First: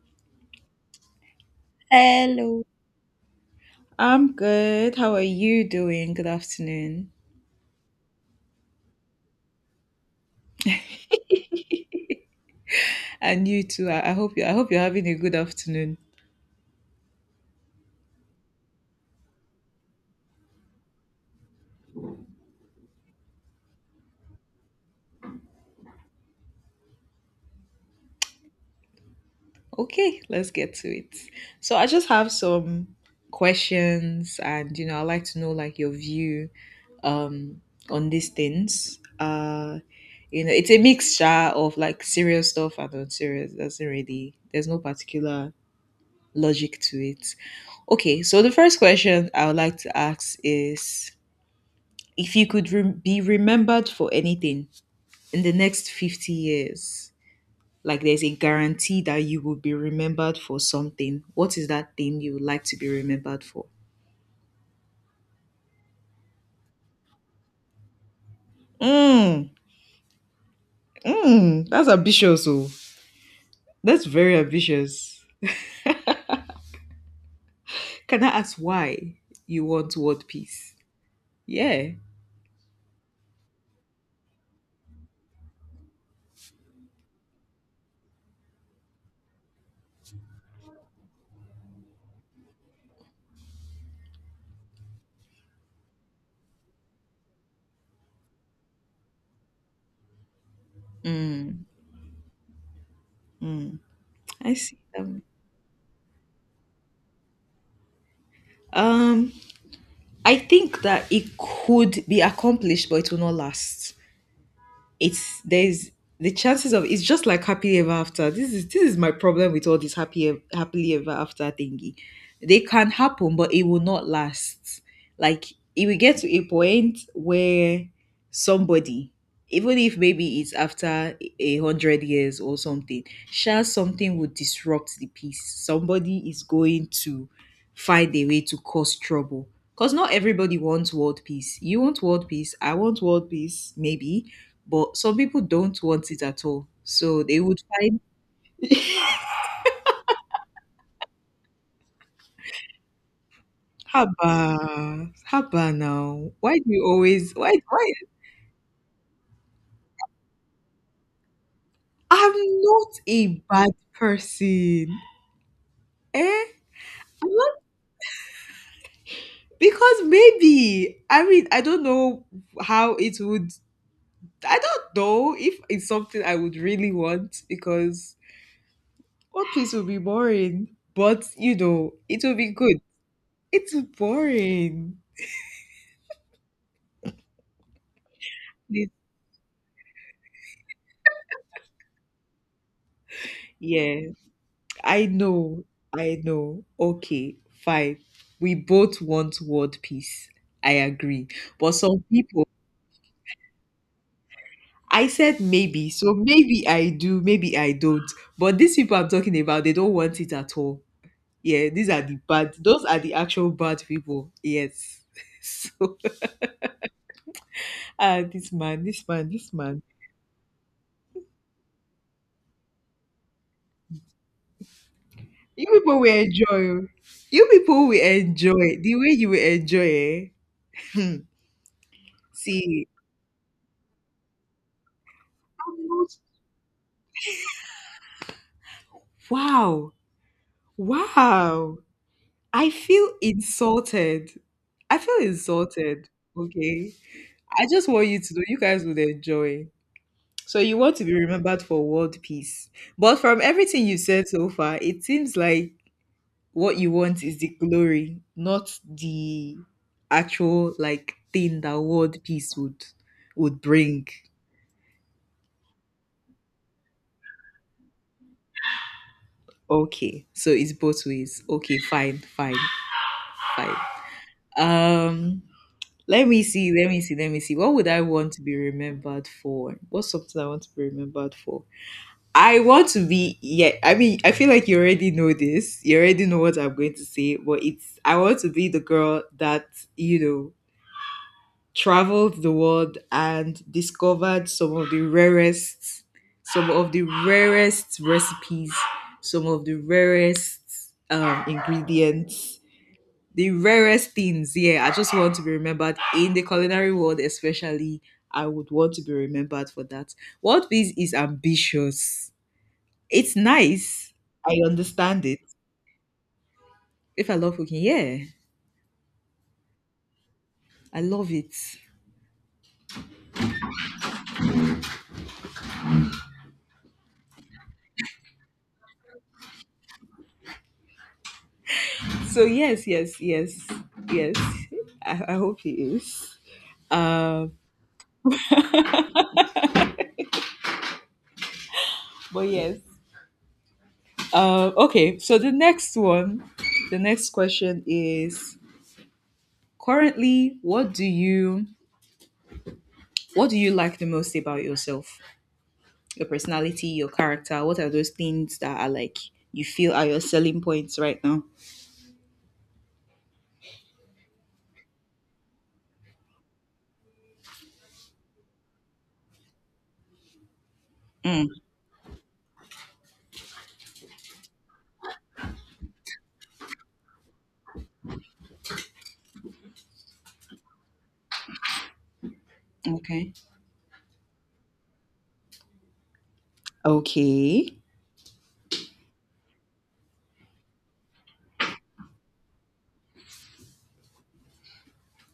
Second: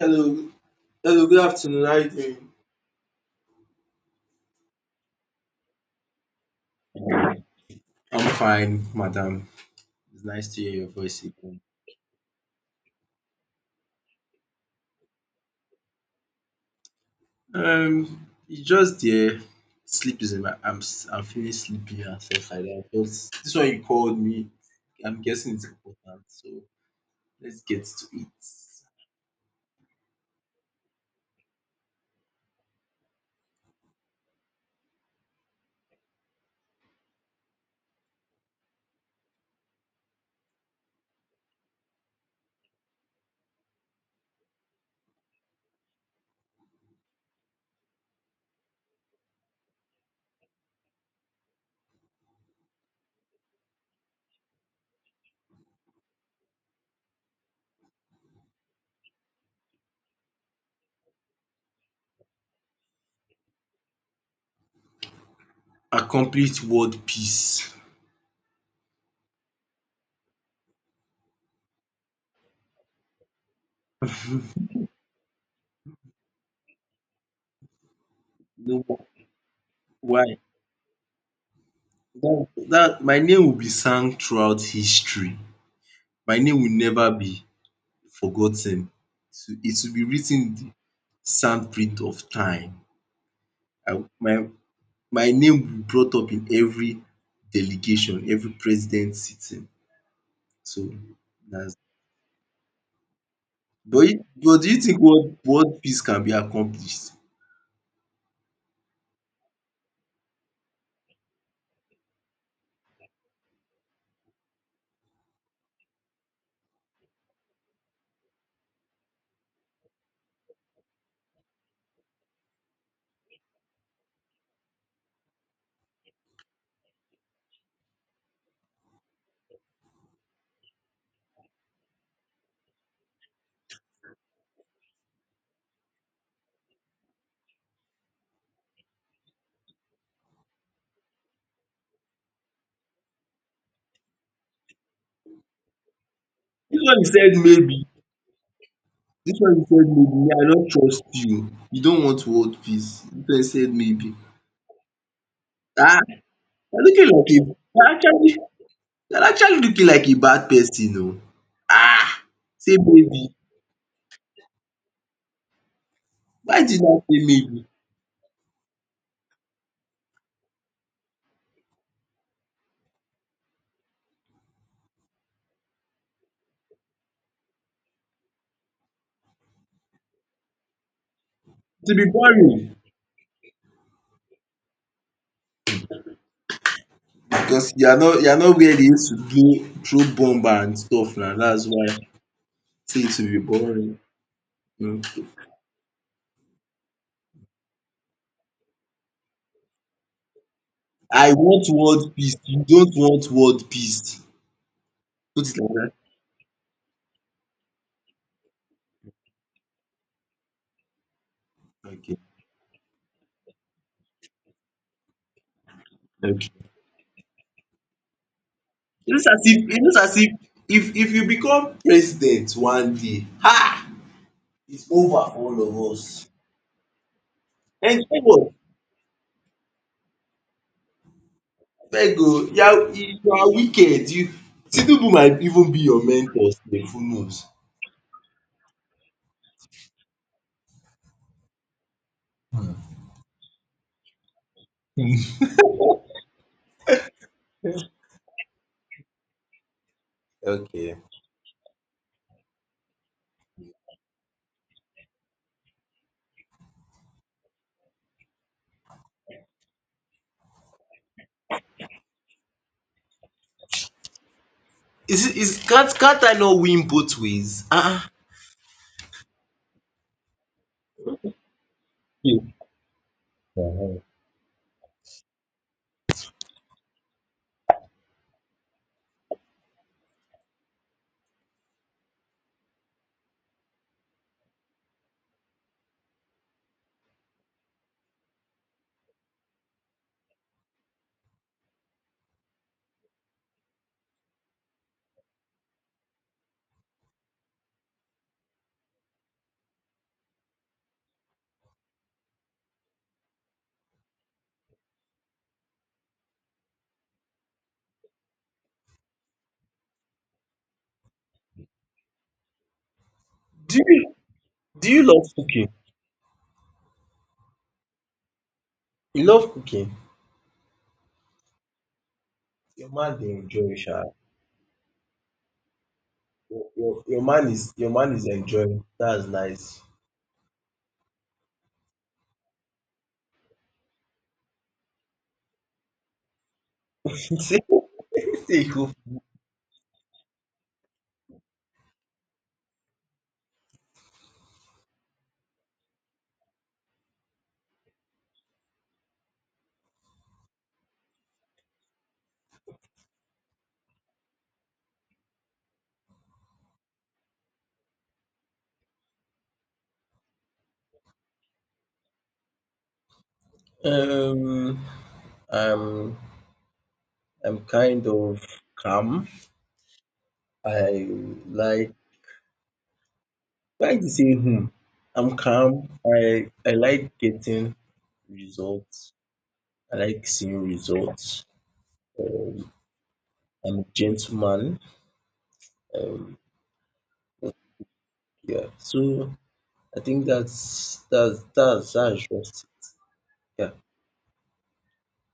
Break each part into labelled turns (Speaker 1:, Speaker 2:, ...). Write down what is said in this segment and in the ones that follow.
Speaker 1: Hello, hello. Good afternoon. How are you doing?
Speaker 2: Hello. I'm good. How are you doing? Good afternoon.
Speaker 1: I'm fine, madam. It's nice to hear your voice again.
Speaker 2: And you too. I hope you I hope you're having a good afternoon.
Speaker 1: It's just there. Sleep is in my. I'm. I'm feeling sleepy and stuff like that. Because this one you called me, I'm guessing it's important. So let's get to it.
Speaker 2: Okay, let's get to it. So I just have some questions and you know, I'd like to know like your view um on these things. You know, it's a mixture of like serious stuff and unserious. Doesn't really there's no particular logic to it. Okay, so the first question I would like to ask is if you could rem be remembered for anything in the next 50 years, like there's a guarantee that you will be remembered for something, what is that thing you would like to be remembered for?
Speaker 1: A complete world peace.
Speaker 2: Mm, mm, that's ambitious. Oh, that's very ambitious. Can I ask
Speaker 1: No,
Speaker 2: why you want world
Speaker 1: why?
Speaker 2: peace? Yeah.
Speaker 1: That my name will be sung throughout history. My name will never be forgotten. So it will be written in the sandprint of time. I my my name will be brought up in every delegation, every president sitting. So
Speaker 2: Mm,
Speaker 1: that's
Speaker 2: mm,
Speaker 1: but you
Speaker 2: I
Speaker 1: but do
Speaker 2: see.
Speaker 1: you think world peace can be accomplished?
Speaker 2: Um, I think that it could be accomplished, but it will not last. It's there's the chances of it's just like happily ever after. This is my problem with all this happily ever after thingy. They can happen, but it will not last. Like it will get to a point where somebody, even if maybe it's after 100 years or something, sure something would disrupt the peace. Somebody is going to find a way to cause trouble. Because not everybody wants world peace. You want world peace, I want world peace, maybe but some people don't want it at all.
Speaker 1: This one you
Speaker 2: So they
Speaker 1: said
Speaker 2: would
Speaker 1: maybe,
Speaker 2: find
Speaker 1: this one you said maybe, me I don't trust you. You don't want world peace. This one you said maybe.
Speaker 2: Haba, Haba
Speaker 1: Ah,
Speaker 2: now. Why do you
Speaker 1: you're looking like
Speaker 2: always why
Speaker 1: a
Speaker 2: why
Speaker 1: you're actually looking like a bad person oo. Ah,
Speaker 2: I'm
Speaker 1: say
Speaker 2: not
Speaker 1: maybe.
Speaker 2: a bad person. Eh?
Speaker 1: Why did you now say
Speaker 2: I'm not
Speaker 1: maybe?
Speaker 2: because maybe I mean I don't know how it would I don't know if it's something I would really want because One Piece would be boring. But you know,
Speaker 1: To be
Speaker 2: it will be
Speaker 1: boring.
Speaker 2: good. It's boring.
Speaker 1: Because you are not where they used to do throw bomb and stuff now. That's why I say it will be boring.
Speaker 2: Yes. I
Speaker 1: Mm.
Speaker 2: know, I know. Okay, fine. We both want world peace. I agree.
Speaker 1: I want
Speaker 2: But some
Speaker 1: world peace.
Speaker 2: people,
Speaker 1: You don't want world peace.
Speaker 2: I said
Speaker 1: Put it like
Speaker 2: maybe,
Speaker 1: that.
Speaker 2: so maybe I do, maybe I don't. But these people I'm talking about, they don't want it at all. Yeah, these are the
Speaker 1: Okay.
Speaker 2: bad, those are the actual bad people. Yes. So,
Speaker 1: Okay.
Speaker 2: ah, this man.
Speaker 1: It looks as if if you become president one day, ha! It's over for
Speaker 2: You
Speaker 1: all of
Speaker 2: people will
Speaker 1: us.
Speaker 2: enjoy. Oh. You people will
Speaker 1: And you know what?
Speaker 2: enjoy the way you will enjoy. Eh?
Speaker 1: Abeg oh,
Speaker 2: See,
Speaker 1: you are wicked. You Tinubu might even be your mentor sef, who knows?
Speaker 2: wow, wow. I feel insulted. I feel insulted. Okay. I just want you to know you guys would enjoy. So you want
Speaker 1: Okay.
Speaker 2: to be remembered for world peace. But from everything you said so far, it seems like what you want is the glory, not the actual like thing that world peace would bring.
Speaker 1: Is can is can't I not win both ways? Ah
Speaker 2: Okay. So it's both ways. Okay,
Speaker 1: ah.
Speaker 2: fine. Um Let me see, let me see. What would I want to be remembered for? What's something I want to be remembered for? I want to be, yeah, I mean, I feel like you already know this. You already know what I'm going to say, but it's, I want to be the girl that, you know, traveled the world and discovered some of the rarest, some of the rarest recipes, some of the rarest ingredients the rarest things. Yeah, I just want to be remembered in the culinary world, especially. I would want to be remembered for that. World peace is ambitious. It's
Speaker 1: Do
Speaker 2: nice.
Speaker 1: you
Speaker 2: I
Speaker 1: do you
Speaker 2: understand
Speaker 1: love
Speaker 2: it.
Speaker 1: cooking?
Speaker 2: If I love cooking, yeah,
Speaker 1: You love cooking?
Speaker 2: I love it.
Speaker 1: Your man dey enjoy sha. Your your man is enjoying. That's nice.
Speaker 2: So yes. I hope he is. Um,
Speaker 1: See see you
Speaker 2: but yes. Okay. So the next one, the next question is: currently, what do you like the most about yourself? Your personality, your character? What are those things that are like you feel are your selling points right now?
Speaker 1: Um I'm I'm kind of calm. I
Speaker 2: Mm,
Speaker 1: like like to say hmm? I'm calm. I like getting results. I like seeing results. Um
Speaker 2: okay.
Speaker 1: I'm a gentleman. Um
Speaker 2: Okay.
Speaker 1: yeah. So I think that's just yeah.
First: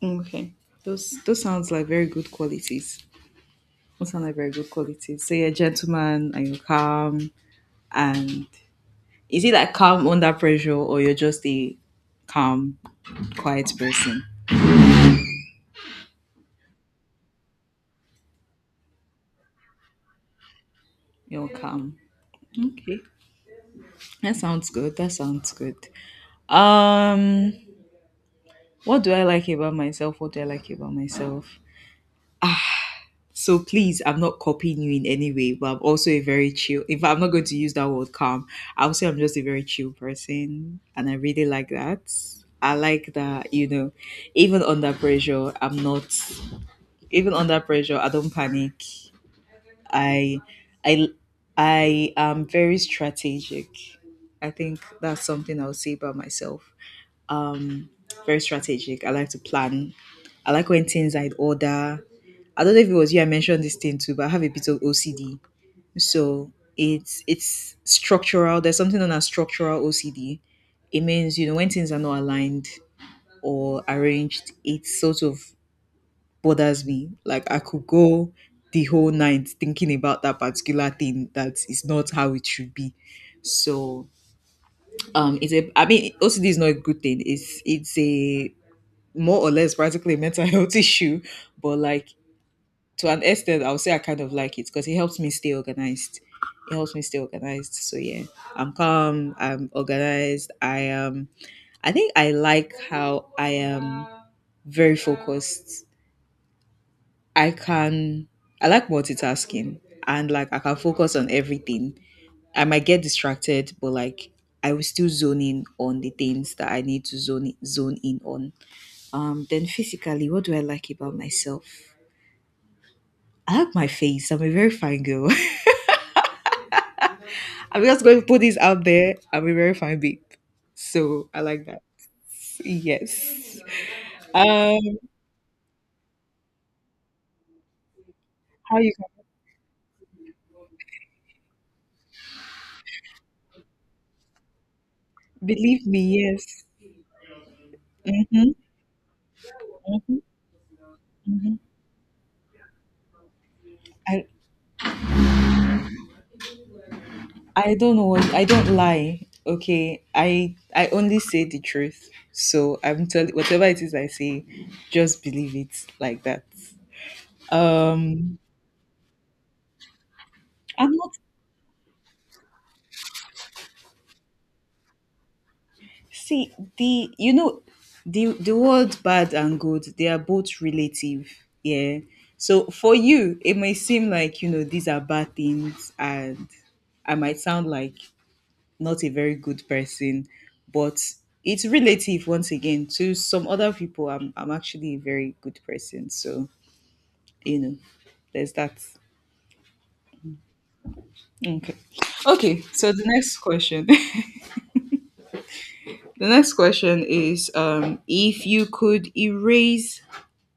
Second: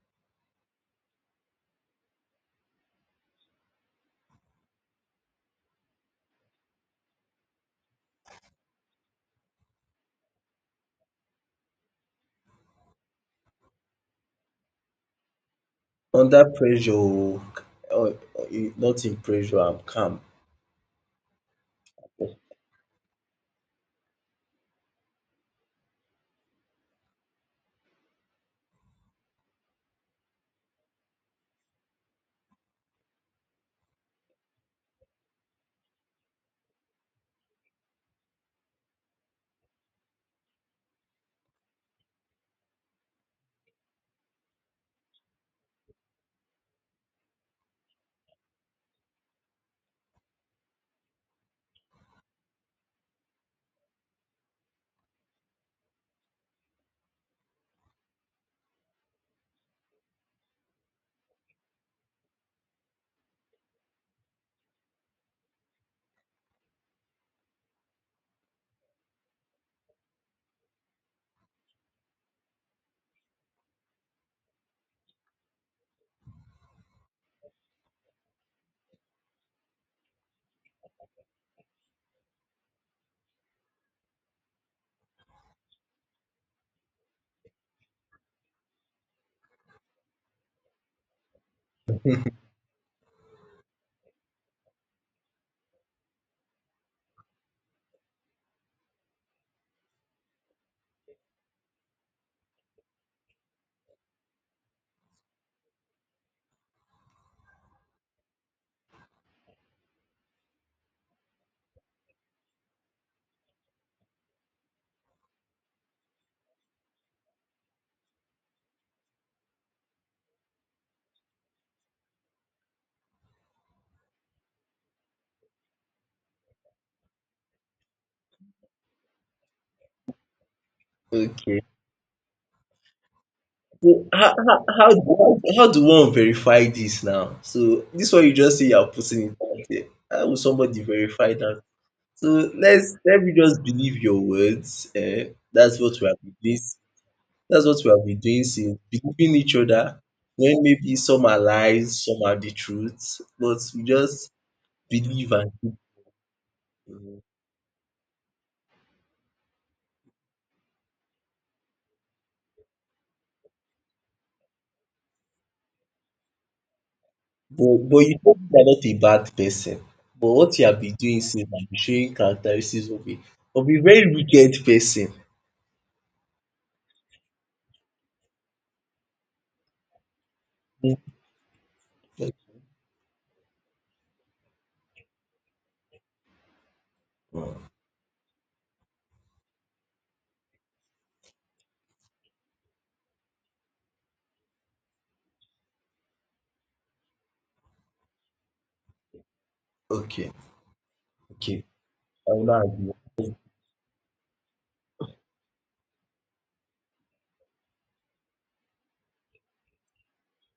Speaker 2: Okay. Those sounds like very good qualities. Those sound like very good qualities. So you're a gentleman and you're calm and is it like calm under pressure or you're just a calm, quiet person?
Speaker 1: Under pressure o, not in pressure, I'm calm.
Speaker 2: You're calm. Okay. That sounds good. That sounds good. Um what do I like about myself? What do I like about myself? So please, I'm not copying you in any way, but I'm also a very chill. If I'm not going to use that word calm, I'll say I'm just a very chill person, and I really like that. I like that, you know, even under pressure, I'm not. Even under pressure, I don't panic. I, I, I am very strategic. I think that's something I'll say about myself. Um, very strategic. I like to plan. I like when things I order. I don't know if it was you I mentioned this thing too, but I have a bit of OCD. So it's structural. There's something known as structural OCD. It means, you know, when things are not aligned or arranged, it sort of bothers me. Like I could go the whole night thinking about that particular thing that is not how it should be. So it's a I mean OCD is not a good thing. It's a more or less practically a mental health issue but like to an extent, I'll say I kind of like it because it helps me stay organized. It helps me stay organized. So yeah, I'm calm. I'm organized. I am. I think I like how I am very focused. I can. I like multitasking and like I can focus on everything. I might get distracted, but like I will still zone in on the things that I need to zone in on. Then physically, what do I like about myself? I like my face. I'm a very fine girl. I'm just going to put this out there. I'm a very fine babe. So I
Speaker 1: Okay.
Speaker 2: like that. Yes.
Speaker 1: So how how
Speaker 2: Um,
Speaker 1: how do how do one verify this now? So this one you just say you
Speaker 2: how
Speaker 1: are
Speaker 2: you can
Speaker 1: putting it out there, how will somebody verify that? So let's let me just believe your words. Eh, that's
Speaker 2: believe
Speaker 1: what
Speaker 2: me?
Speaker 1: we have been doing.
Speaker 2: Yes.
Speaker 1: That's what we have been doing
Speaker 2: Mm-hmm,
Speaker 1: since, believing each other
Speaker 2: hmm
Speaker 1: when maybe some are
Speaker 2: hmm
Speaker 1: lies, some are the truth, but we
Speaker 2: I
Speaker 1: just believe and keep it.
Speaker 2: don't know. I don't lie. Okay. I only say the truth. So I'm telling whatever it is I say, just believe it like that.
Speaker 1: But you know
Speaker 2: Um,
Speaker 1: you are not a bad person. But what you have
Speaker 2: I'm
Speaker 1: been
Speaker 2: not
Speaker 1: doing since I be showing characteristics of a very wicked person.
Speaker 2: See, the you know the word bad and good, they are both
Speaker 1: Mm.
Speaker 2: relative. Yeah. So for you, it may seem like, you know, these are bad things and I might
Speaker 1: Mm.
Speaker 2: sound like not a very good person, but it's relative once again to some other people. I'm actually a very good person. So, you know, there's that.
Speaker 1: Okay, okay.
Speaker 2: Okay.
Speaker 1: I will
Speaker 2: Okay,
Speaker 1: not
Speaker 2: so
Speaker 1: argue.
Speaker 2: the next question. The next question is if you could erase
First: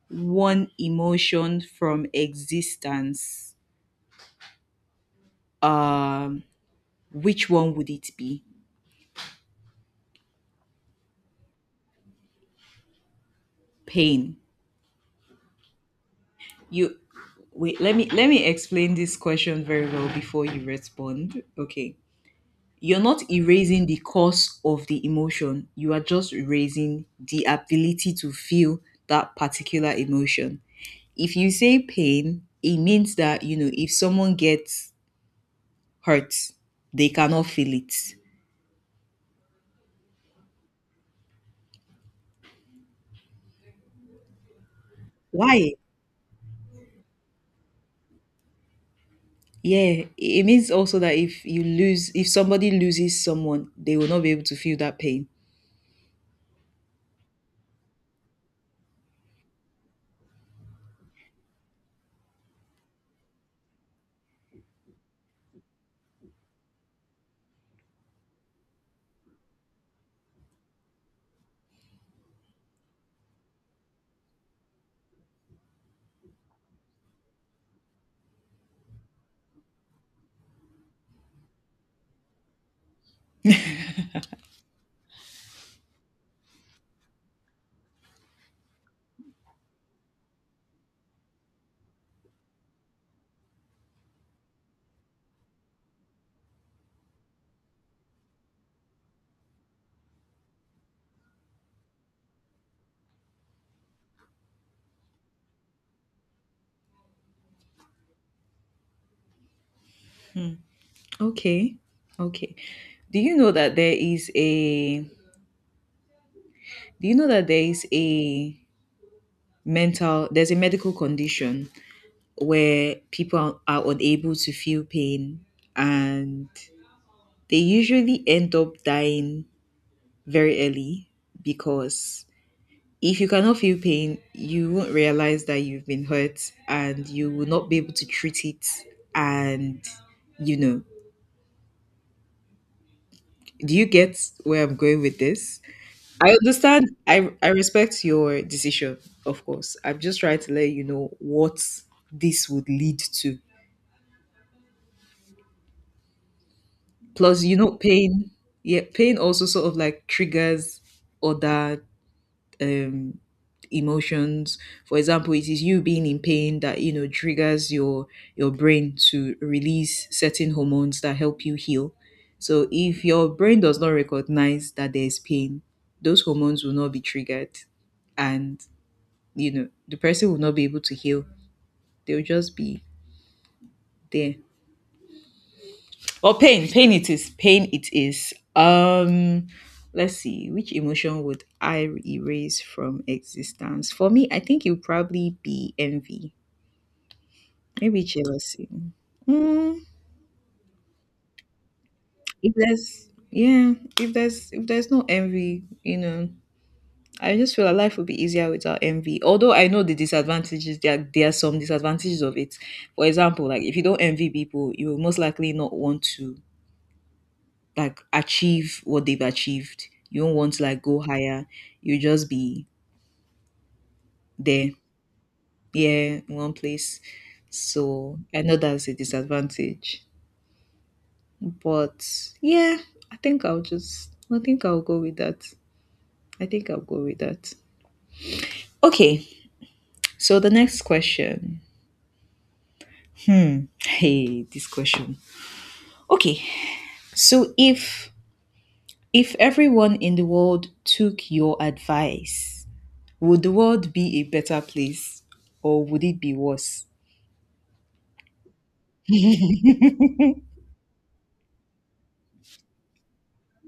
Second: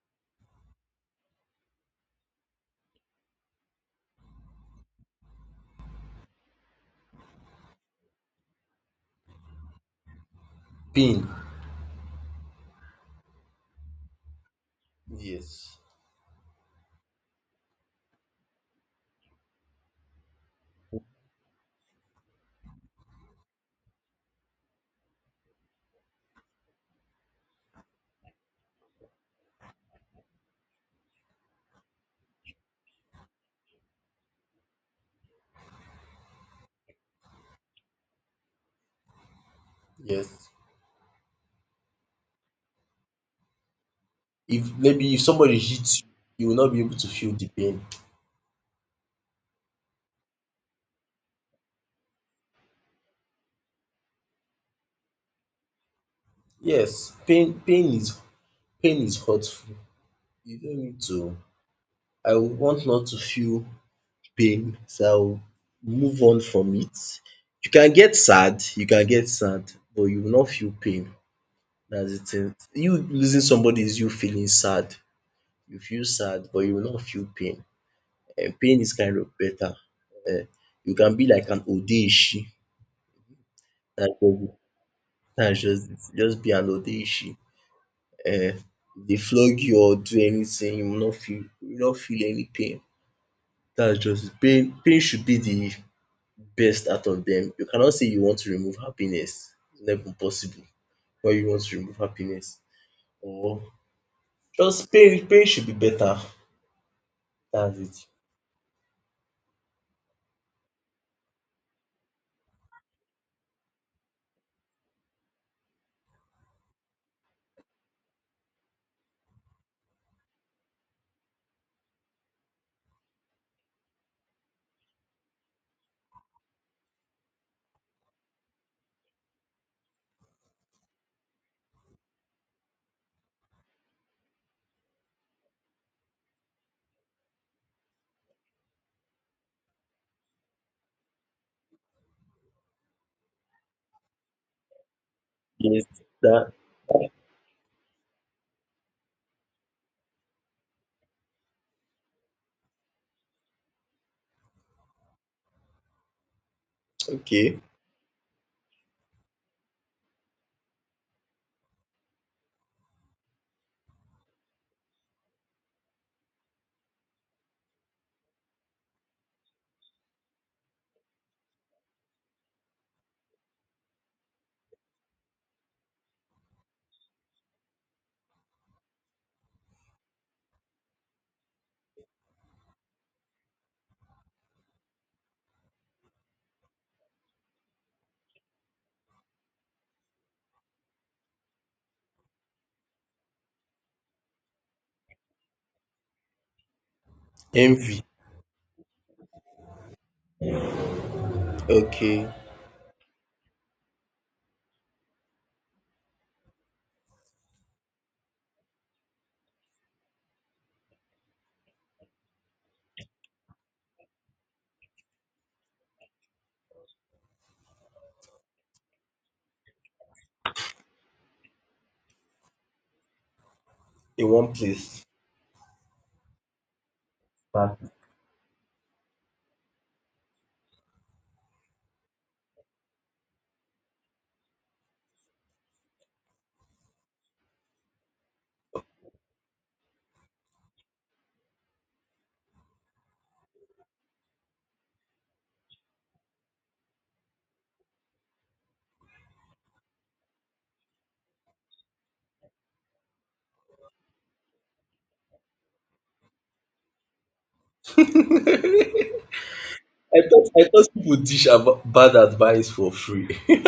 Speaker 2: one emotion from existence, um, which one would it be?
Speaker 1: Pain.
Speaker 2: Pain.
Speaker 1: Yes.
Speaker 2: You wait. Let me explain this question very well before you respond. Okay. You're not erasing the cause of the emotion. You are just erasing the ability to feel that particular emotion. If you say pain, it means that you know if someone gets hurt, they cannot feel it.
Speaker 1: Yes. If maybe if somebody
Speaker 2: Why?
Speaker 1: hits you, you will not be able to feel the pain.
Speaker 2: Yeah, it means also that if you lose, if somebody loses someone, they will not be able to feel that pain.
Speaker 1: Yes, pain is pain is hurtful. You don't need to I would want not to feel pain so I will move on from it. You can get sad, but you will not feel pain. That's de thing. You losing somebody is you feeling sad, you feel sad but you will not feel pain. And pain is kind of better. um you can be like an odeshi, that's just de dats just it, just be an odeshi. If dey flog you or do anything, you will not feel any pain. That's just it. Pain should be the best out of them. You cannot say you want to remove happiness, it's not even possible. Why you want to remove happiness? Or just pain should be better. That's it.
Speaker 2: Okay, okay. Do you know that there is a? Do you know that there is a mental? There's a medical condition where people are unable to feel pain, and they usually end up dying very early because if you cannot feel pain, you won't realize that you've been hurt and you will not be able to treat it. And, you know, do you get where I'm going with this?
Speaker 1: Yes.
Speaker 2: I
Speaker 1: That
Speaker 2: understand. I respect your decision, of course. I'm just trying to let you know what this would lead to. Plus, you
Speaker 1: okay.
Speaker 2: know, pain, yeah, pain also sort of like triggers other um emotions. For example, it is you being in pain that you know triggers your brain to release certain hormones that help you heal, so if your brain does not recognize that there's pain, those hormones will not be triggered, and you know the person will not be able to heal. They'll just be there. Well, pain, pain it is. Pain it is. Let's see. Which emotion would I erase from existence? For me, I think it would probably be envy. Maybe
Speaker 1: Envy
Speaker 2: jealousy. Mm,
Speaker 1: okay
Speaker 2: if there's yeah, if there's no envy, you know, I just feel like life would be easier without envy. Although I know the disadvantages, there are some disadvantages of it. For example, like if you don't envy people, you will most likely not want to like achieve what they've achieved. You don't want to like go higher. You just be
Speaker 1: in one
Speaker 2: there,
Speaker 1: place
Speaker 2: yeah, in one place.
Speaker 1: bad.
Speaker 2: So I know that's a disadvantage, but yeah, I think I'll go with that. I think I'll go with that. Okay, so the next question. Hey, this question. Okay, so if everyone in the world took your advice, would the world be a better place or would it be worse?
Speaker 1: I I thought people dish bad advice for free.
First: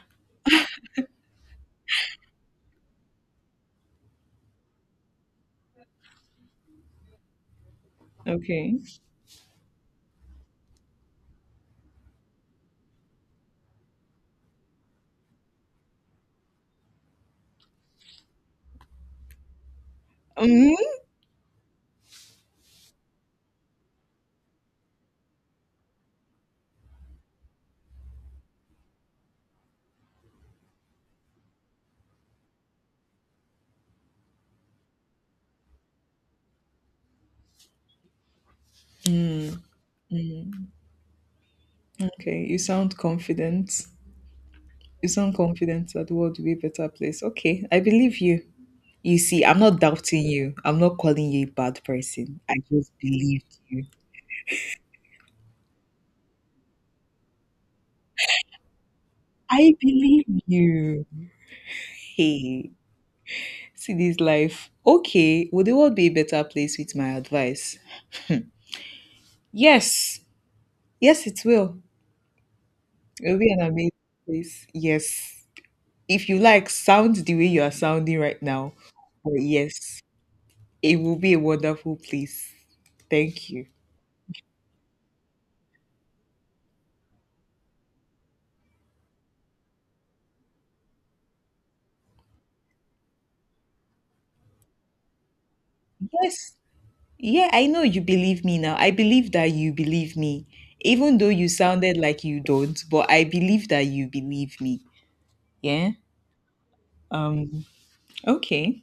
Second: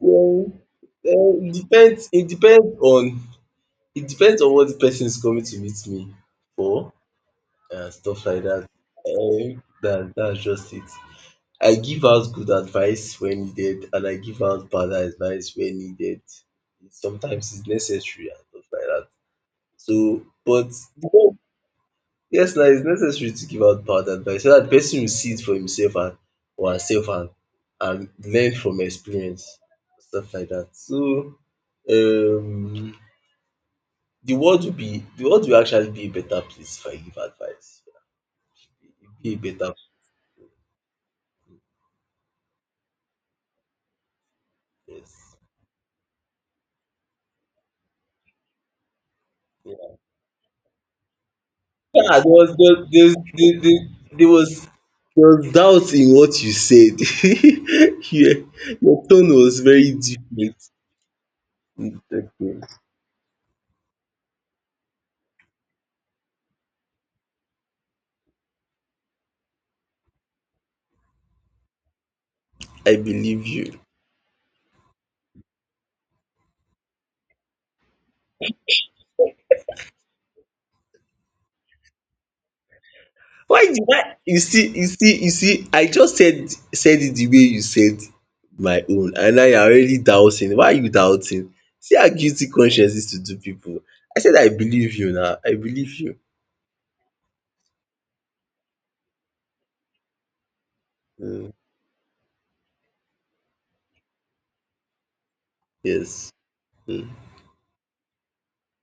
Speaker 1: Well it depends it depends on it depends on what the person is coming to meet me for and stuff like that.
Speaker 2: Okay.
Speaker 1: Dats just it. I give out good advice when needed, and I give out bad advice when needed. Sometimes it's necessary and stuff like that. So, but
Speaker 2: Hmm.
Speaker 1: no, yes, now it's necessary to give out bad advice so that the person will see it for himself and or herself and learn from experience stuff like that. So, um, the world will be the world will actually be a better place if I give advice. It will be a better
Speaker 2: Okay. You sound confident. You sound
Speaker 1: place.
Speaker 2: confident that the world will be a better place. Okay. I believe you. You see, I'm not doubting you. I'm not calling you a bad
Speaker 1: Yeah,
Speaker 2: person. I just believed you.
Speaker 1: there was there was doubt in what you said. Yeah, your tone was
Speaker 2: I
Speaker 1: very
Speaker 2: believe
Speaker 1: different.
Speaker 2: you.
Speaker 1: Okay,
Speaker 2: Hey, see this life. Okay. Will the world be a better place with my advice? Yes. Yes, it will.
Speaker 1: I
Speaker 2: It will
Speaker 1: believe
Speaker 2: be an
Speaker 1: you.
Speaker 2: amazing place. Yes. If you like, sound the way you are sounding right now. But yes. It will be a wonderful place. Thank
Speaker 1: Why
Speaker 2: you.
Speaker 1: did I? You see. I just said it the way you said my own, and now you're already doubting. Why are you doubting? See how guilty conscience is to do people. I said I believe you now. I believe you.
Speaker 2: Yes. Yeah, I know you believe me now. I believe that you believe me, even though you
Speaker 1: Mm,
Speaker 2: sounded like you don't, but I believe that you believe me. Yeah.
Speaker 1: yes. Mm,
Speaker 2: Um, okay.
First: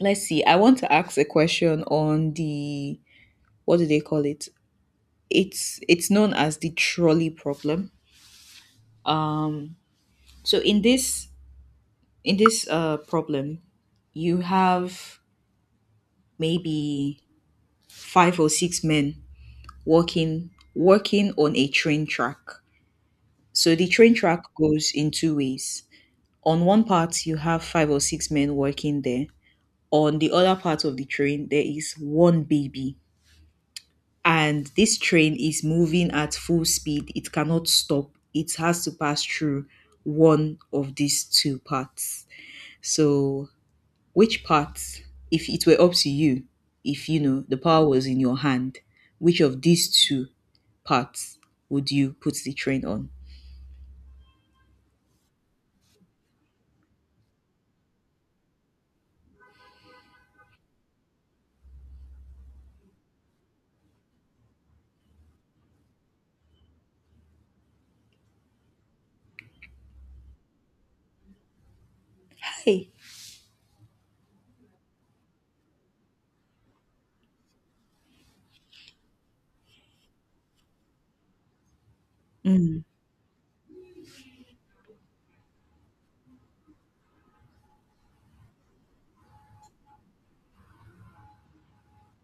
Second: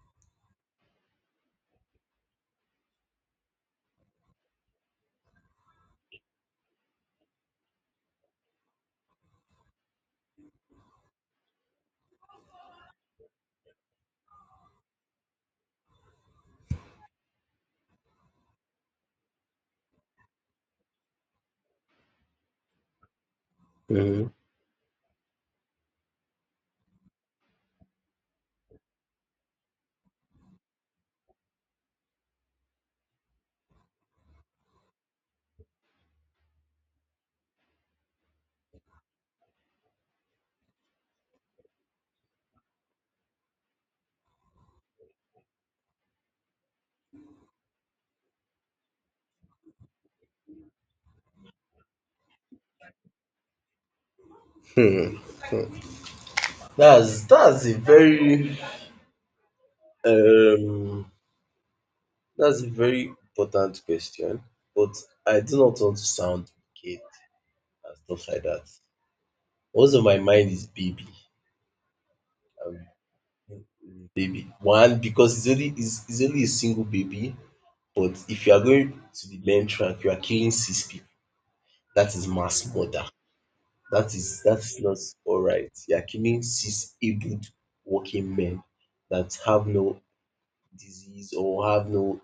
Speaker 2: Let's see. I want to ask a question on the what do they call it? It's known as the trolley problem. Um, so in this problem, you have maybe five or six men walking walking on a train track. So the train
Speaker 1: mhm.
Speaker 2: track goes in two ways. On one part you have five or six men working there. On the other part of the train there is one baby. And this train is moving at full speed. It cannot stop. It has to pass through one of these two parts. So which parts, if it were up to you, if you know the power was in your hand, which of these two parts would you put the train on?
Speaker 1: Hmm. That's a very um that's a very important question, but I do not want to sound wicked and stuff like that. Also, my mind is baby and
Speaker 2: Hi.
Speaker 1: baby. One, because it's only a single baby, but if you are going to the main track, you are killing six people. That is mass
Speaker 2: Mm.
Speaker 1: murder. That is not all right. You are killing six able working men that have no disease or have no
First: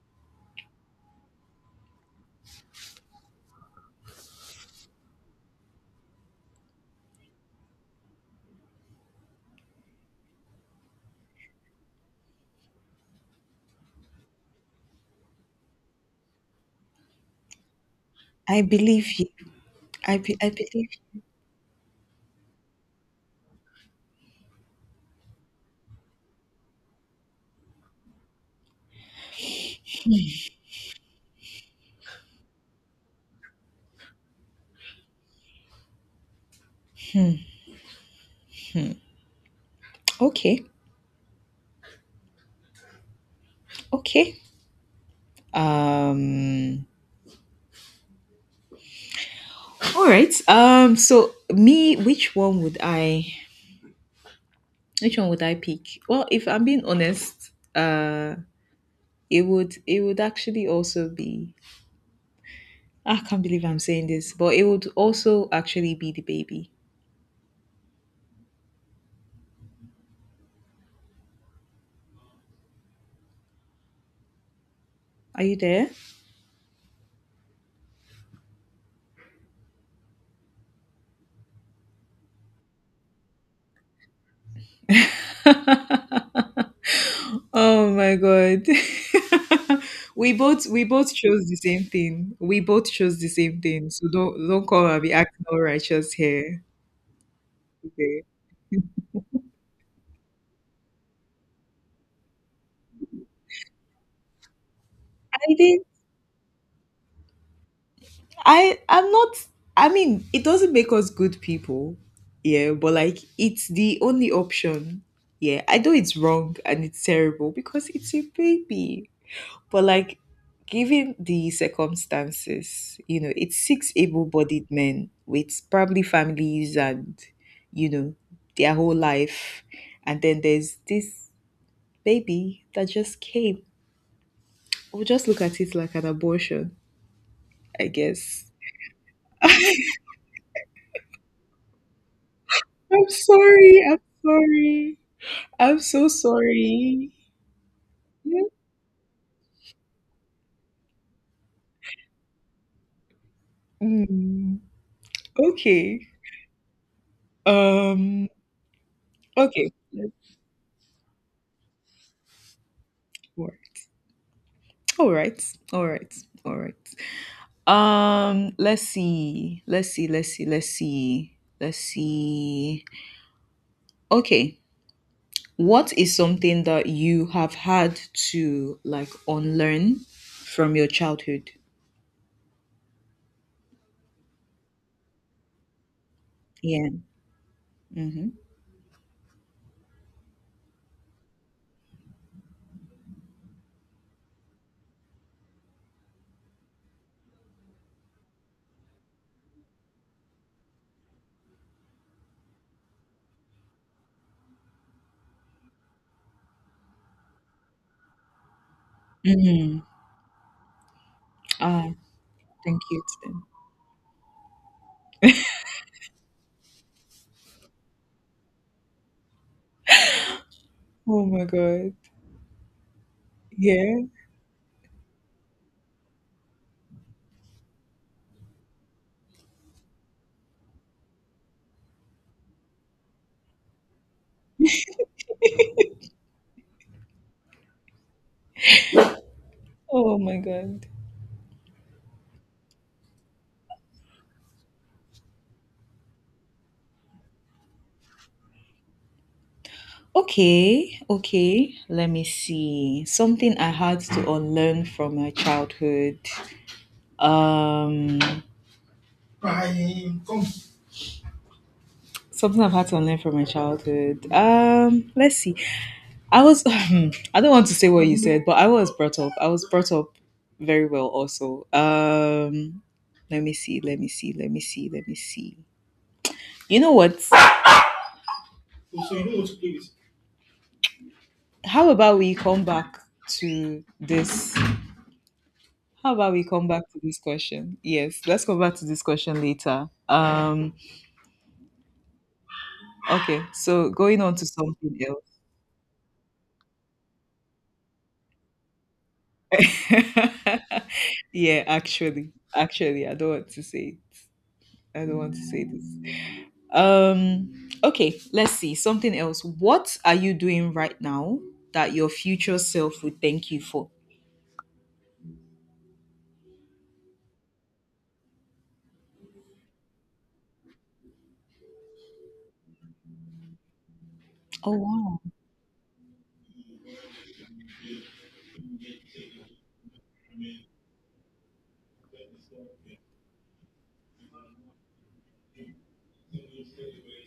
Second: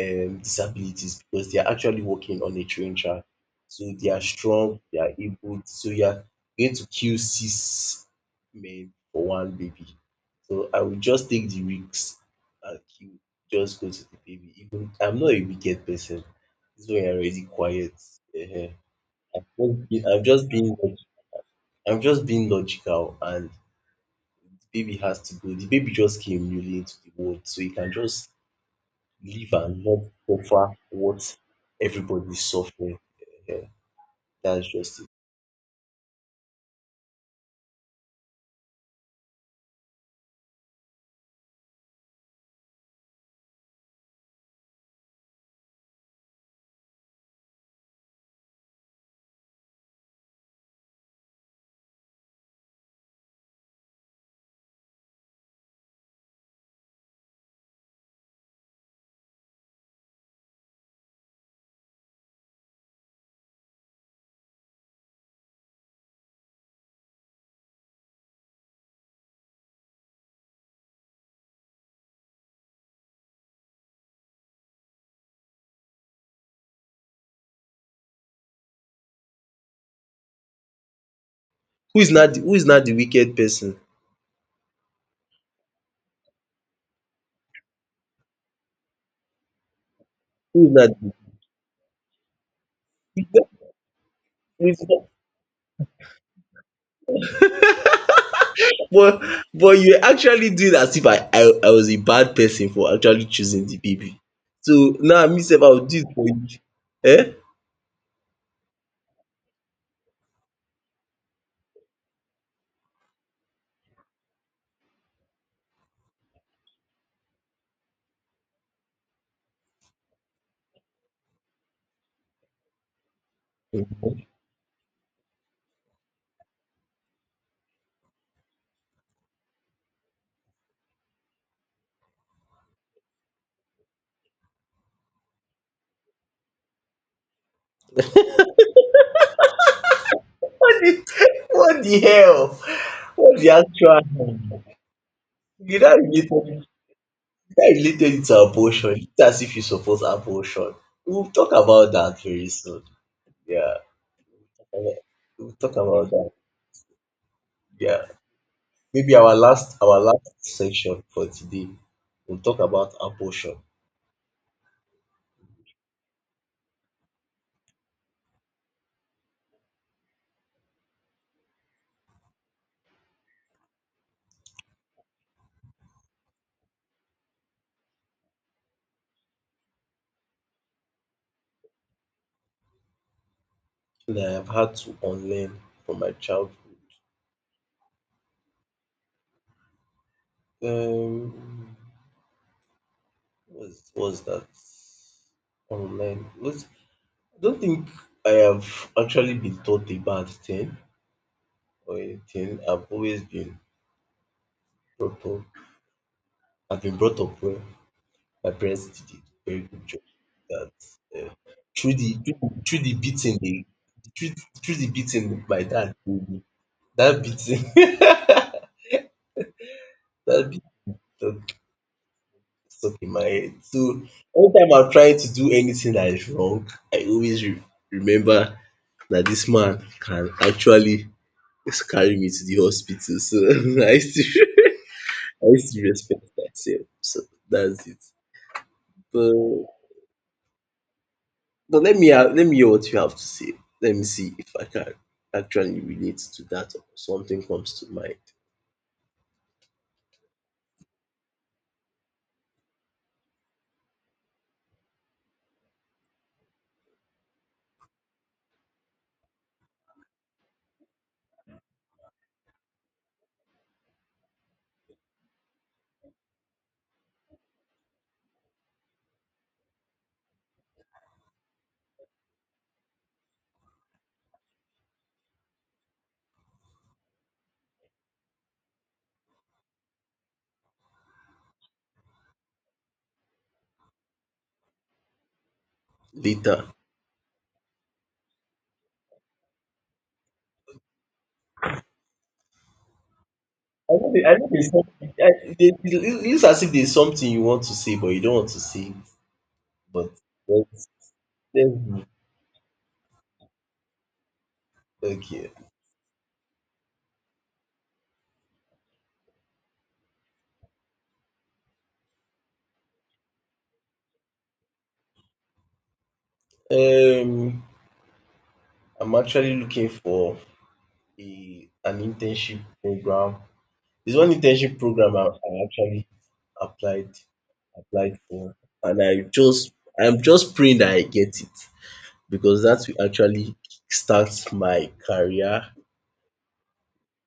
Speaker 1: disabilities, because they are actually working on a train track. So they are strong, they are able. So you are going to kill six men for one baby. So I will just take the risks and kill, just go to the baby. Even I'm not a wicked person. This one already quiet.
Speaker 2: I
Speaker 1: Ehen.
Speaker 2: believe you.
Speaker 1: I'm just being,
Speaker 2: I,
Speaker 1: I'm
Speaker 2: be,
Speaker 1: just
Speaker 2: I
Speaker 1: being,
Speaker 2: believe.
Speaker 1: log- I'm just being logical, and the baby has to go. The baby just came newly into the world, so you can just live and not suffer what everybody suffering. Ehen, dats just it.
Speaker 2: Okay. Okay. Um. All right. So me, which one would I? Which one would I pick? Well, if I'm being honest, it would actually also be. I can't believe I'm saying this, but it would also actually be the baby. Are you there?
Speaker 1: Who is not the wicked person?
Speaker 2: Oh my god. we both
Speaker 1: Who is
Speaker 2: we both
Speaker 1: not
Speaker 2: chose the same thing. We both chose the
Speaker 1: the
Speaker 2: same thing. So don't come and be acting all righteous here. Okay.
Speaker 1: but you actually do doing as if I was a bad person for actually choosing the baby. So now me
Speaker 2: I
Speaker 1: sef I
Speaker 2: did
Speaker 1: will do it for you.
Speaker 2: I'm not. I mean, it doesn't make us good people. Yeah, but like it's the only option. Yeah. I know it's wrong and it's terrible because it's a baby. But like, given the circumstances, you know, it's six
Speaker 1: Um
Speaker 2: able-bodied men with probably families and, you know, their whole life, and then there's this baby that just came. We'll just look at it like an abortion, I guess.
Speaker 1: What the what the hell?
Speaker 2: I'm
Speaker 1: What the
Speaker 2: sorry. I'm
Speaker 1: actual hell?
Speaker 2: sorry. I'm so
Speaker 1: You
Speaker 2: sorry.
Speaker 1: now related it to
Speaker 2: Yeah.
Speaker 1: abortion. It's as if you support abortion. We will talk about that very soon. Yeah.
Speaker 2: Mm,
Speaker 1: Uh, we'll talk
Speaker 2: okay.
Speaker 1: about that. Yeah.
Speaker 2: Um.
Speaker 1: Maybe
Speaker 2: Okay.
Speaker 1: our last
Speaker 2: Let's
Speaker 1: section for today. We'll talk about abortion.
Speaker 2: work. All right. All right. All right. Let's see. Let's see. Let's see. Let's see. Let's see. Okay. What is something that you have had to like unlearn from your childhood?
Speaker 1: And I've had to unlearn from my childhood.
Speaker 2: Yeah. Mm-hmm.
Speaker 1: Um what's that? Online? What's, I don't think I have actually been taught a bad thing or anything. I've always been brought up. I've been brought up well. My parents did a very
Speaker 2: Mm-hmm.
Speaker 1: good job, that um
Speaker 2: Ah,
Speaker 1: through the through
Speaker 2: thank
Speaker 1: the
Speaker 2: you.
Speaker 1: beating
Speaker 2: Tim.
Speaker 1: they through the beating my dad gave me, that beating that beating
Speaker 2: Oh my
Speaker 1: stuck
Speaker 2: God.
Speaker 1: stuck in my head.
Speaker 2: Yeah.
Speaker 1: So anytime I'm trying to do anything that is wrong, I always re remember that this man can actually carry me to the hospital. So I used to I used to respect myself. So that's it. But
Speaker 2: Oh my God.
Speaker 1: But let me hear what you have to say. Let me see if I can actually relate to that or something comes to mind
Speaker 2: Okay. Okay. Let me see. Something I had to unlearn from my childhood. Um, Something I've had to unlearn from my childhood. Let's see. I was I don't want to say what you said, but I was brought up. I was brought up very well also. Let me see, let me see, let me see, let me see. You know what? How about we come back to this? How about we
Speaker 1: later.
Speaker 2: come back to this question? Yes, let's come back to this question later. Okay, so going on
Speaker 1: I
Speaker 2: to
Speaker 1: know there's
Speaker 2: something
Speaker 1: something.
Speaker 2: else.
Speaker 1: It looks as if there's something you want to say, but you don't want to say it. But let's,
Speaker 2: Yeah,
Speaker 1: let's move.
Speaker 2: actually. Actually, I don't want to say it. I don't want to
Speaker 1: Okay.
Speaker 2: say this. Okay, let's see. Something else. What are you doing right now that your future self would thank you for?
Speaker 1: Um, I'm actually looking for a an internship program. There's one
Speaker 2: Oh
Speaker 1: internship program
Speaker 2: wow.
Speaker 1: I actually applied applied for, and I just I'm just praying that I get it, because that will actually start my career,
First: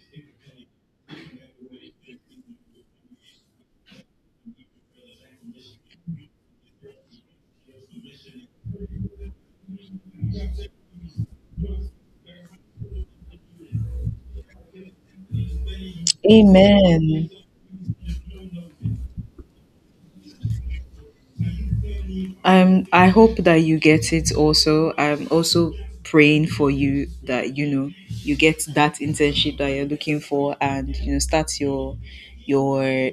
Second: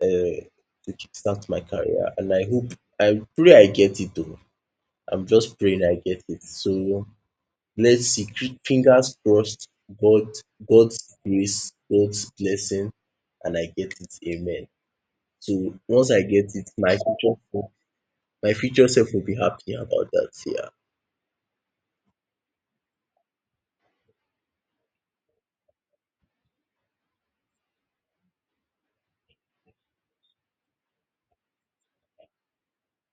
Speaker 1: um to kick start my career, and I hope I pray I get it oo. I'm just praying I get it. So let's see. Fingers crossed. God, God's grace, God's blessing, and I get it, amen. So once I get it,
Speaker 2: Amen.
Speaker 1: my future self will be happy about that. Yeah,
Speaker 2: I hope that you get it also. I'm also praying for you that you know you get that internship that you're looking for and you know start your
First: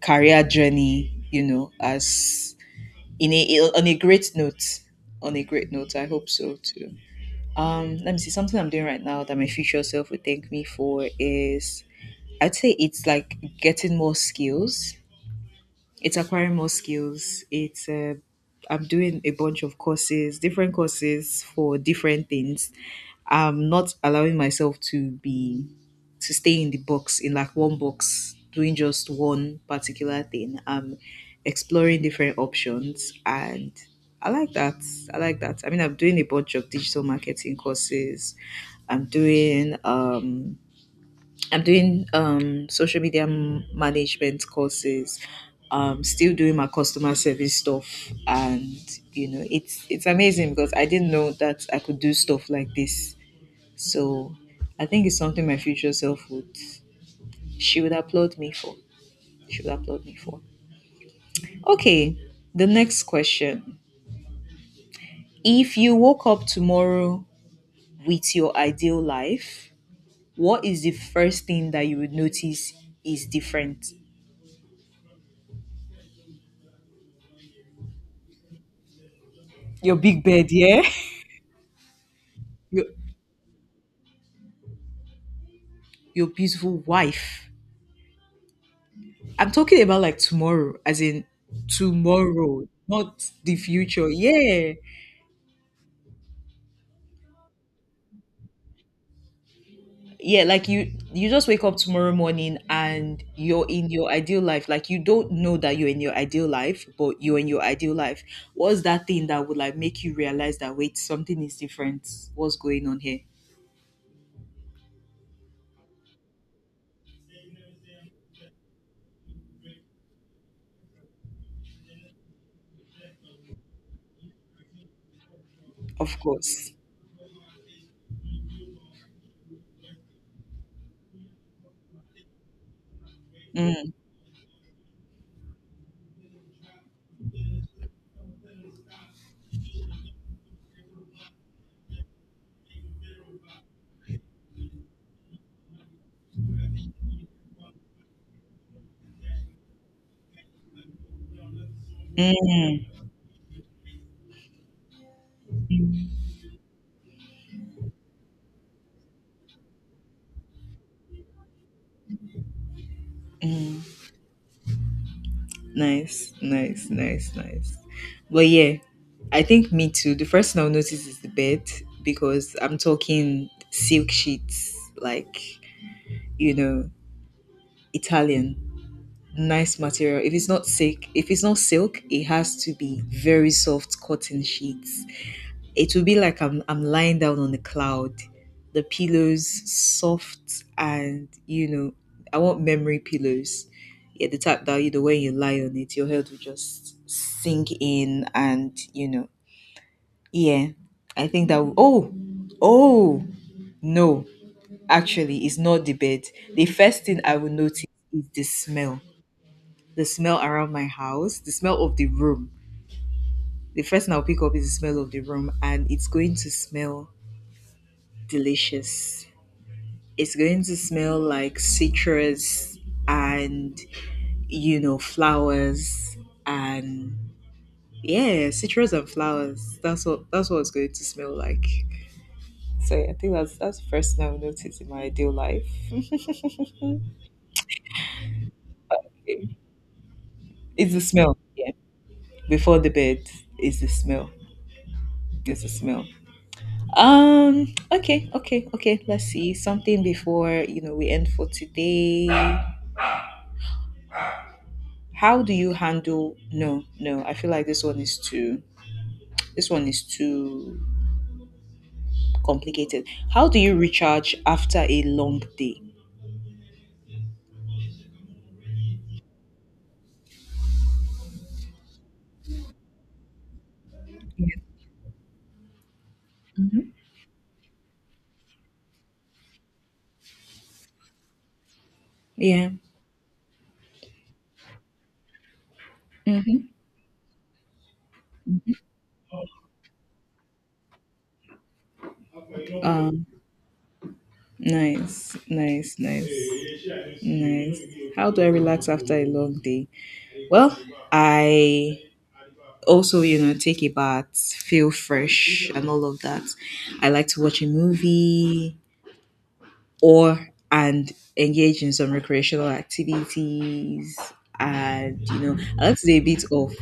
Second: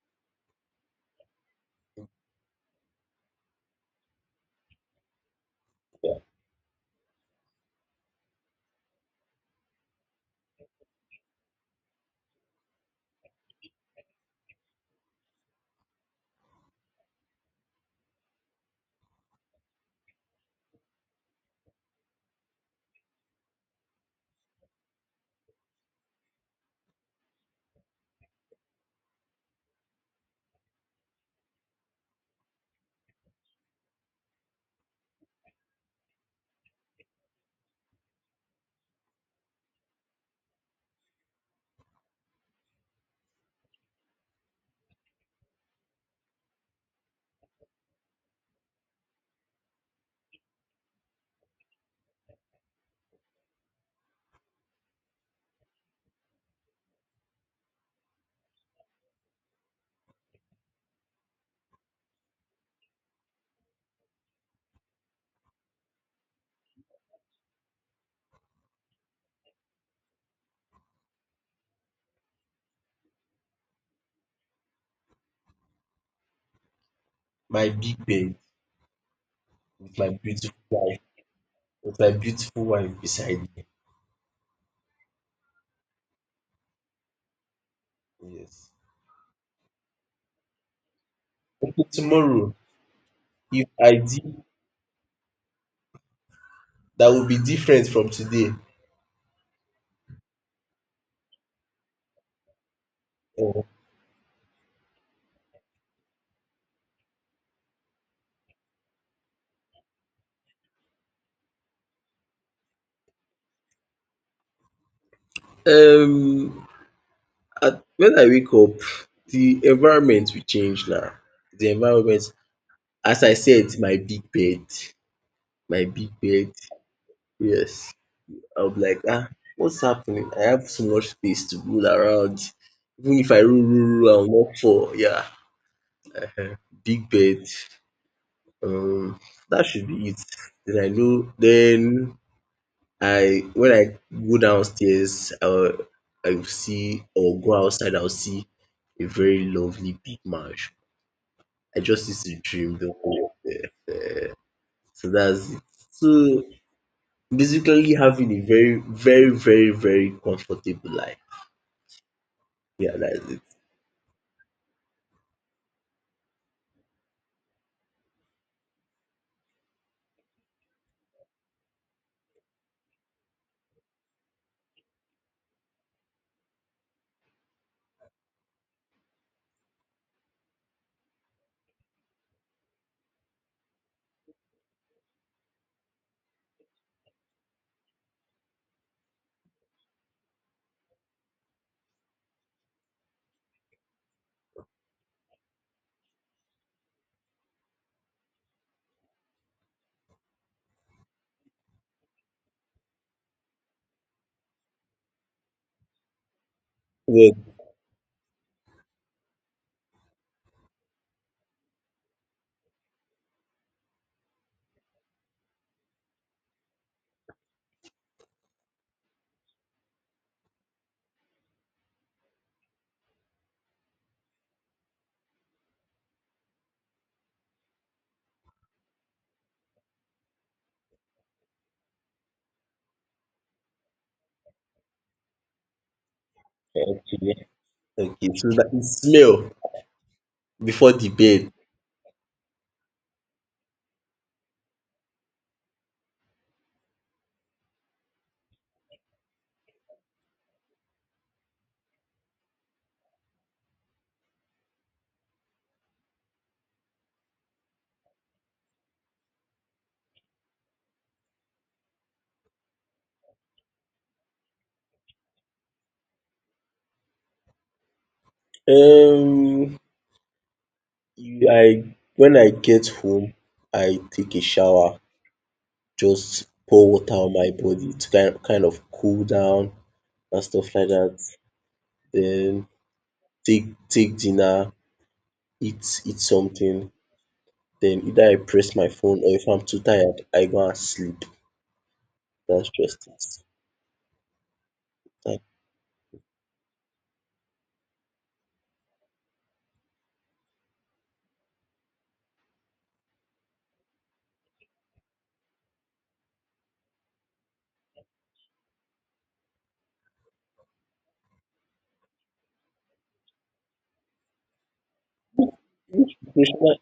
Speaker 2: career journey, you know, as in a on a great note. On a great note, I
Speaker 1: yeah.
Speaker 2: hope so too. Let me see. Something I'm doing right now that my future self would thank me for is I'd say it's like getting more skills. It's acquiring more skills. It's I'm doing a bunch of courses, different courses for different things. I'm not allowing myself to be to stay in the box, in like one box doing just one particular thing. I'm exploring different options and I like that. I like that. I mean, I'm doing a bunch of digital marketing courses. i'm doing um I'm doing social media management courses. Still doing my customer service stuff, and you know, it's amazing because I didn't know that I could do stuff like this. So I think it's something my future self would she would applaud me for. She would applaud me for. Okay, the next question: If you woke up tomorrow with your ideal life, what is the first thing that you would notice is different?
Speaker 1: My big bed
Speaker 2: Your
Speaker 1: with my
Speaker 2: big bed,
Speaker 1: beautiful
Speaker 2: yeah.
Speaker 1: wife,
Speaker 2: your
Speaker 1: beside me.
Speaker 2: your beautiful wife.
Speaker 1: Yes.
Speaker 2: I'm talking about like tomorrow, as in
Speaker 1: Okay, tomorrow,
Speaker 2: tomorrow, not the
Speaker 1: if I
Speaker 2: future.
Speaker 1: did,
Speaker 2: Yeah.
Speaker 1: that would be different from today?
Speaker 2: Yeah, like you just wake up tomorrow morning and
Speaker 1: Um
Speaker 2: you're in your ideal life. Like you don't know that you're in your ideal life, but you're in your ideal life. What's that thing that would like make you realize that wait, something is different? What's going on here?
Speaker 1: Um, at, when I wake up, the environment will change now. The environment, as I said, my big
Speaker 2: Of
Speaker 1: bed.
Speaker 2: course.
Speaker 1: Yes, I'll be like, ah, what's happening? I have so much space to roll around. Even if I
Speaker 2: Mm,
Speaker 1: roll, I'll not fall. Yeah, uh big bed. Um, that should be it. Then I know. Then I when I go downstairs, I will see, or go outside, I'll see a very lovely big marsh. I just used to dream the
Speaker 2: mm.
Speaker 1: whole of it. Eh, so that's it. So basically having a very comfortable life. Yeah, that's it.
Speaker 2: Nice, nice, nice, nice. But yeah, I think me too. The first thing I'll notice is the bed because I'm talking silk sheets, like, you know, Italian, nice material. If it's not silk, if it's not silk, it has to be very soft cotton sheets. It will be like I'm lying down on the cloud. The pillows soft and you know, I want memory pillows. Yeah, the type that you know when you lie on it, your head will just sink in and you know, yeah. I think that will, oh oh no, actually it's not the bed. The first thing I will
Speaker 1: Well,
Speaker 2: notice is the smell. The smell around my house, the smell of the room, the first thing I'll pick up is the smell of the room, and it's going to smell delicious. It's going to smell like citrus and, you know, flowers and yeah, citrus and flowers. That's what it's going to smell like. So yeah, I think that's the first thing I've noticed in my ideal life.
Speaker 1: okay. Okay, so that is smell
Speaker 2: It's
Speaker 1: before
Speaker 2: the
Speaker 1: the
Speaker 2: smell.
Speaker 1: bed.
Speaker 2: Yeah. Before the bed is the smell. It's the smell. Okay, okay, okay. Let's see. Something before, you know, we end for today. How do you handle no, no, I feel like this one is too this one is too complicated. How do you recharge after a long day?
Speaker 1: Um, I when I get home, I take a shower, just pour water on my body to kind of cool down and stuff like that.
Speaker 2: Yeah.
Speaker 1: Then take dinner, eat
Speaker 2: Mm-hmm.
Speaker 1: something, then either I press my phone, or if I'm too tired, I go and sleep. That's just
Speaker 2: Um.
Speaker 1: it.
Speaker 2: Nice,
Speaker 1: Like
Speaker 2: nice, nice, nice. How do I relax after a long day? Well, I also, you know, take a bath, feel fresh, and all of that. I like to watch a movie or and engage in some recreational activities. And you know, I like to
Speaker 1: Which
Speaker 2: do a bit of
Speaker 1: recreational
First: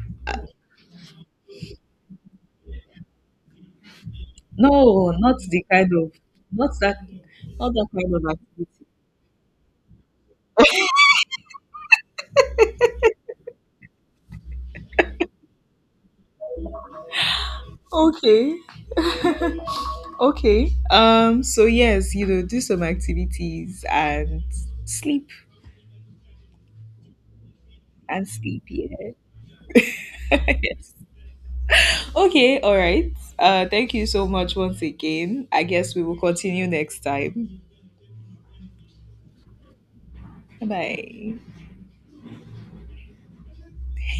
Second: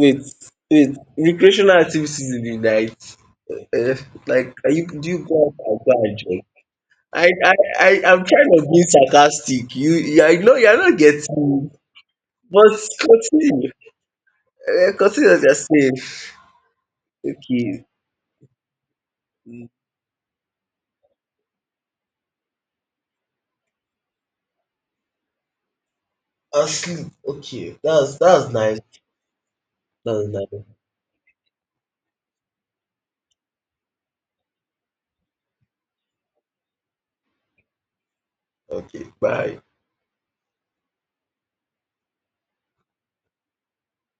Speaker 1: wait, wait, recreational activities in the night. Uh, like are you do
Speaker 2: no,
Speaker 1: you
Speaker 2: not
Speaker 1: go out
Speaker 2: the
Speaker 1: and
Speaker 2: kind
Speaker 1: go
Speaker 2: of,
Speaker 1: and drink?
Speaker 2: not that,
Speaker 1: I, I,
Speaker 2: not that kind of
Speaker 1: I'm trying to be
Speaker 2: activity.
Speaker 1: sarcastic. You I know you're not getting me, but continue. Eh, continue as you are saying. Okay.
Speaker 2: Okay,
Speaker 1: Mm,
Speaker 2: okay. So yes, you know, do some activities and sleep
Speaker 1: asleep. Okay.
Speaker 2: and
Speaker 1: That's
Speaker 2: sleep.
Speaker 1: nice.
Speaker 2: Yeah.
Speaker 1: That's nice.
Speaker 2: Yes. Okay. All right. Thank you so much once again. I guess we will continue next time.
Speaker 1: Okay. Bye.
Speaker 2: Bye.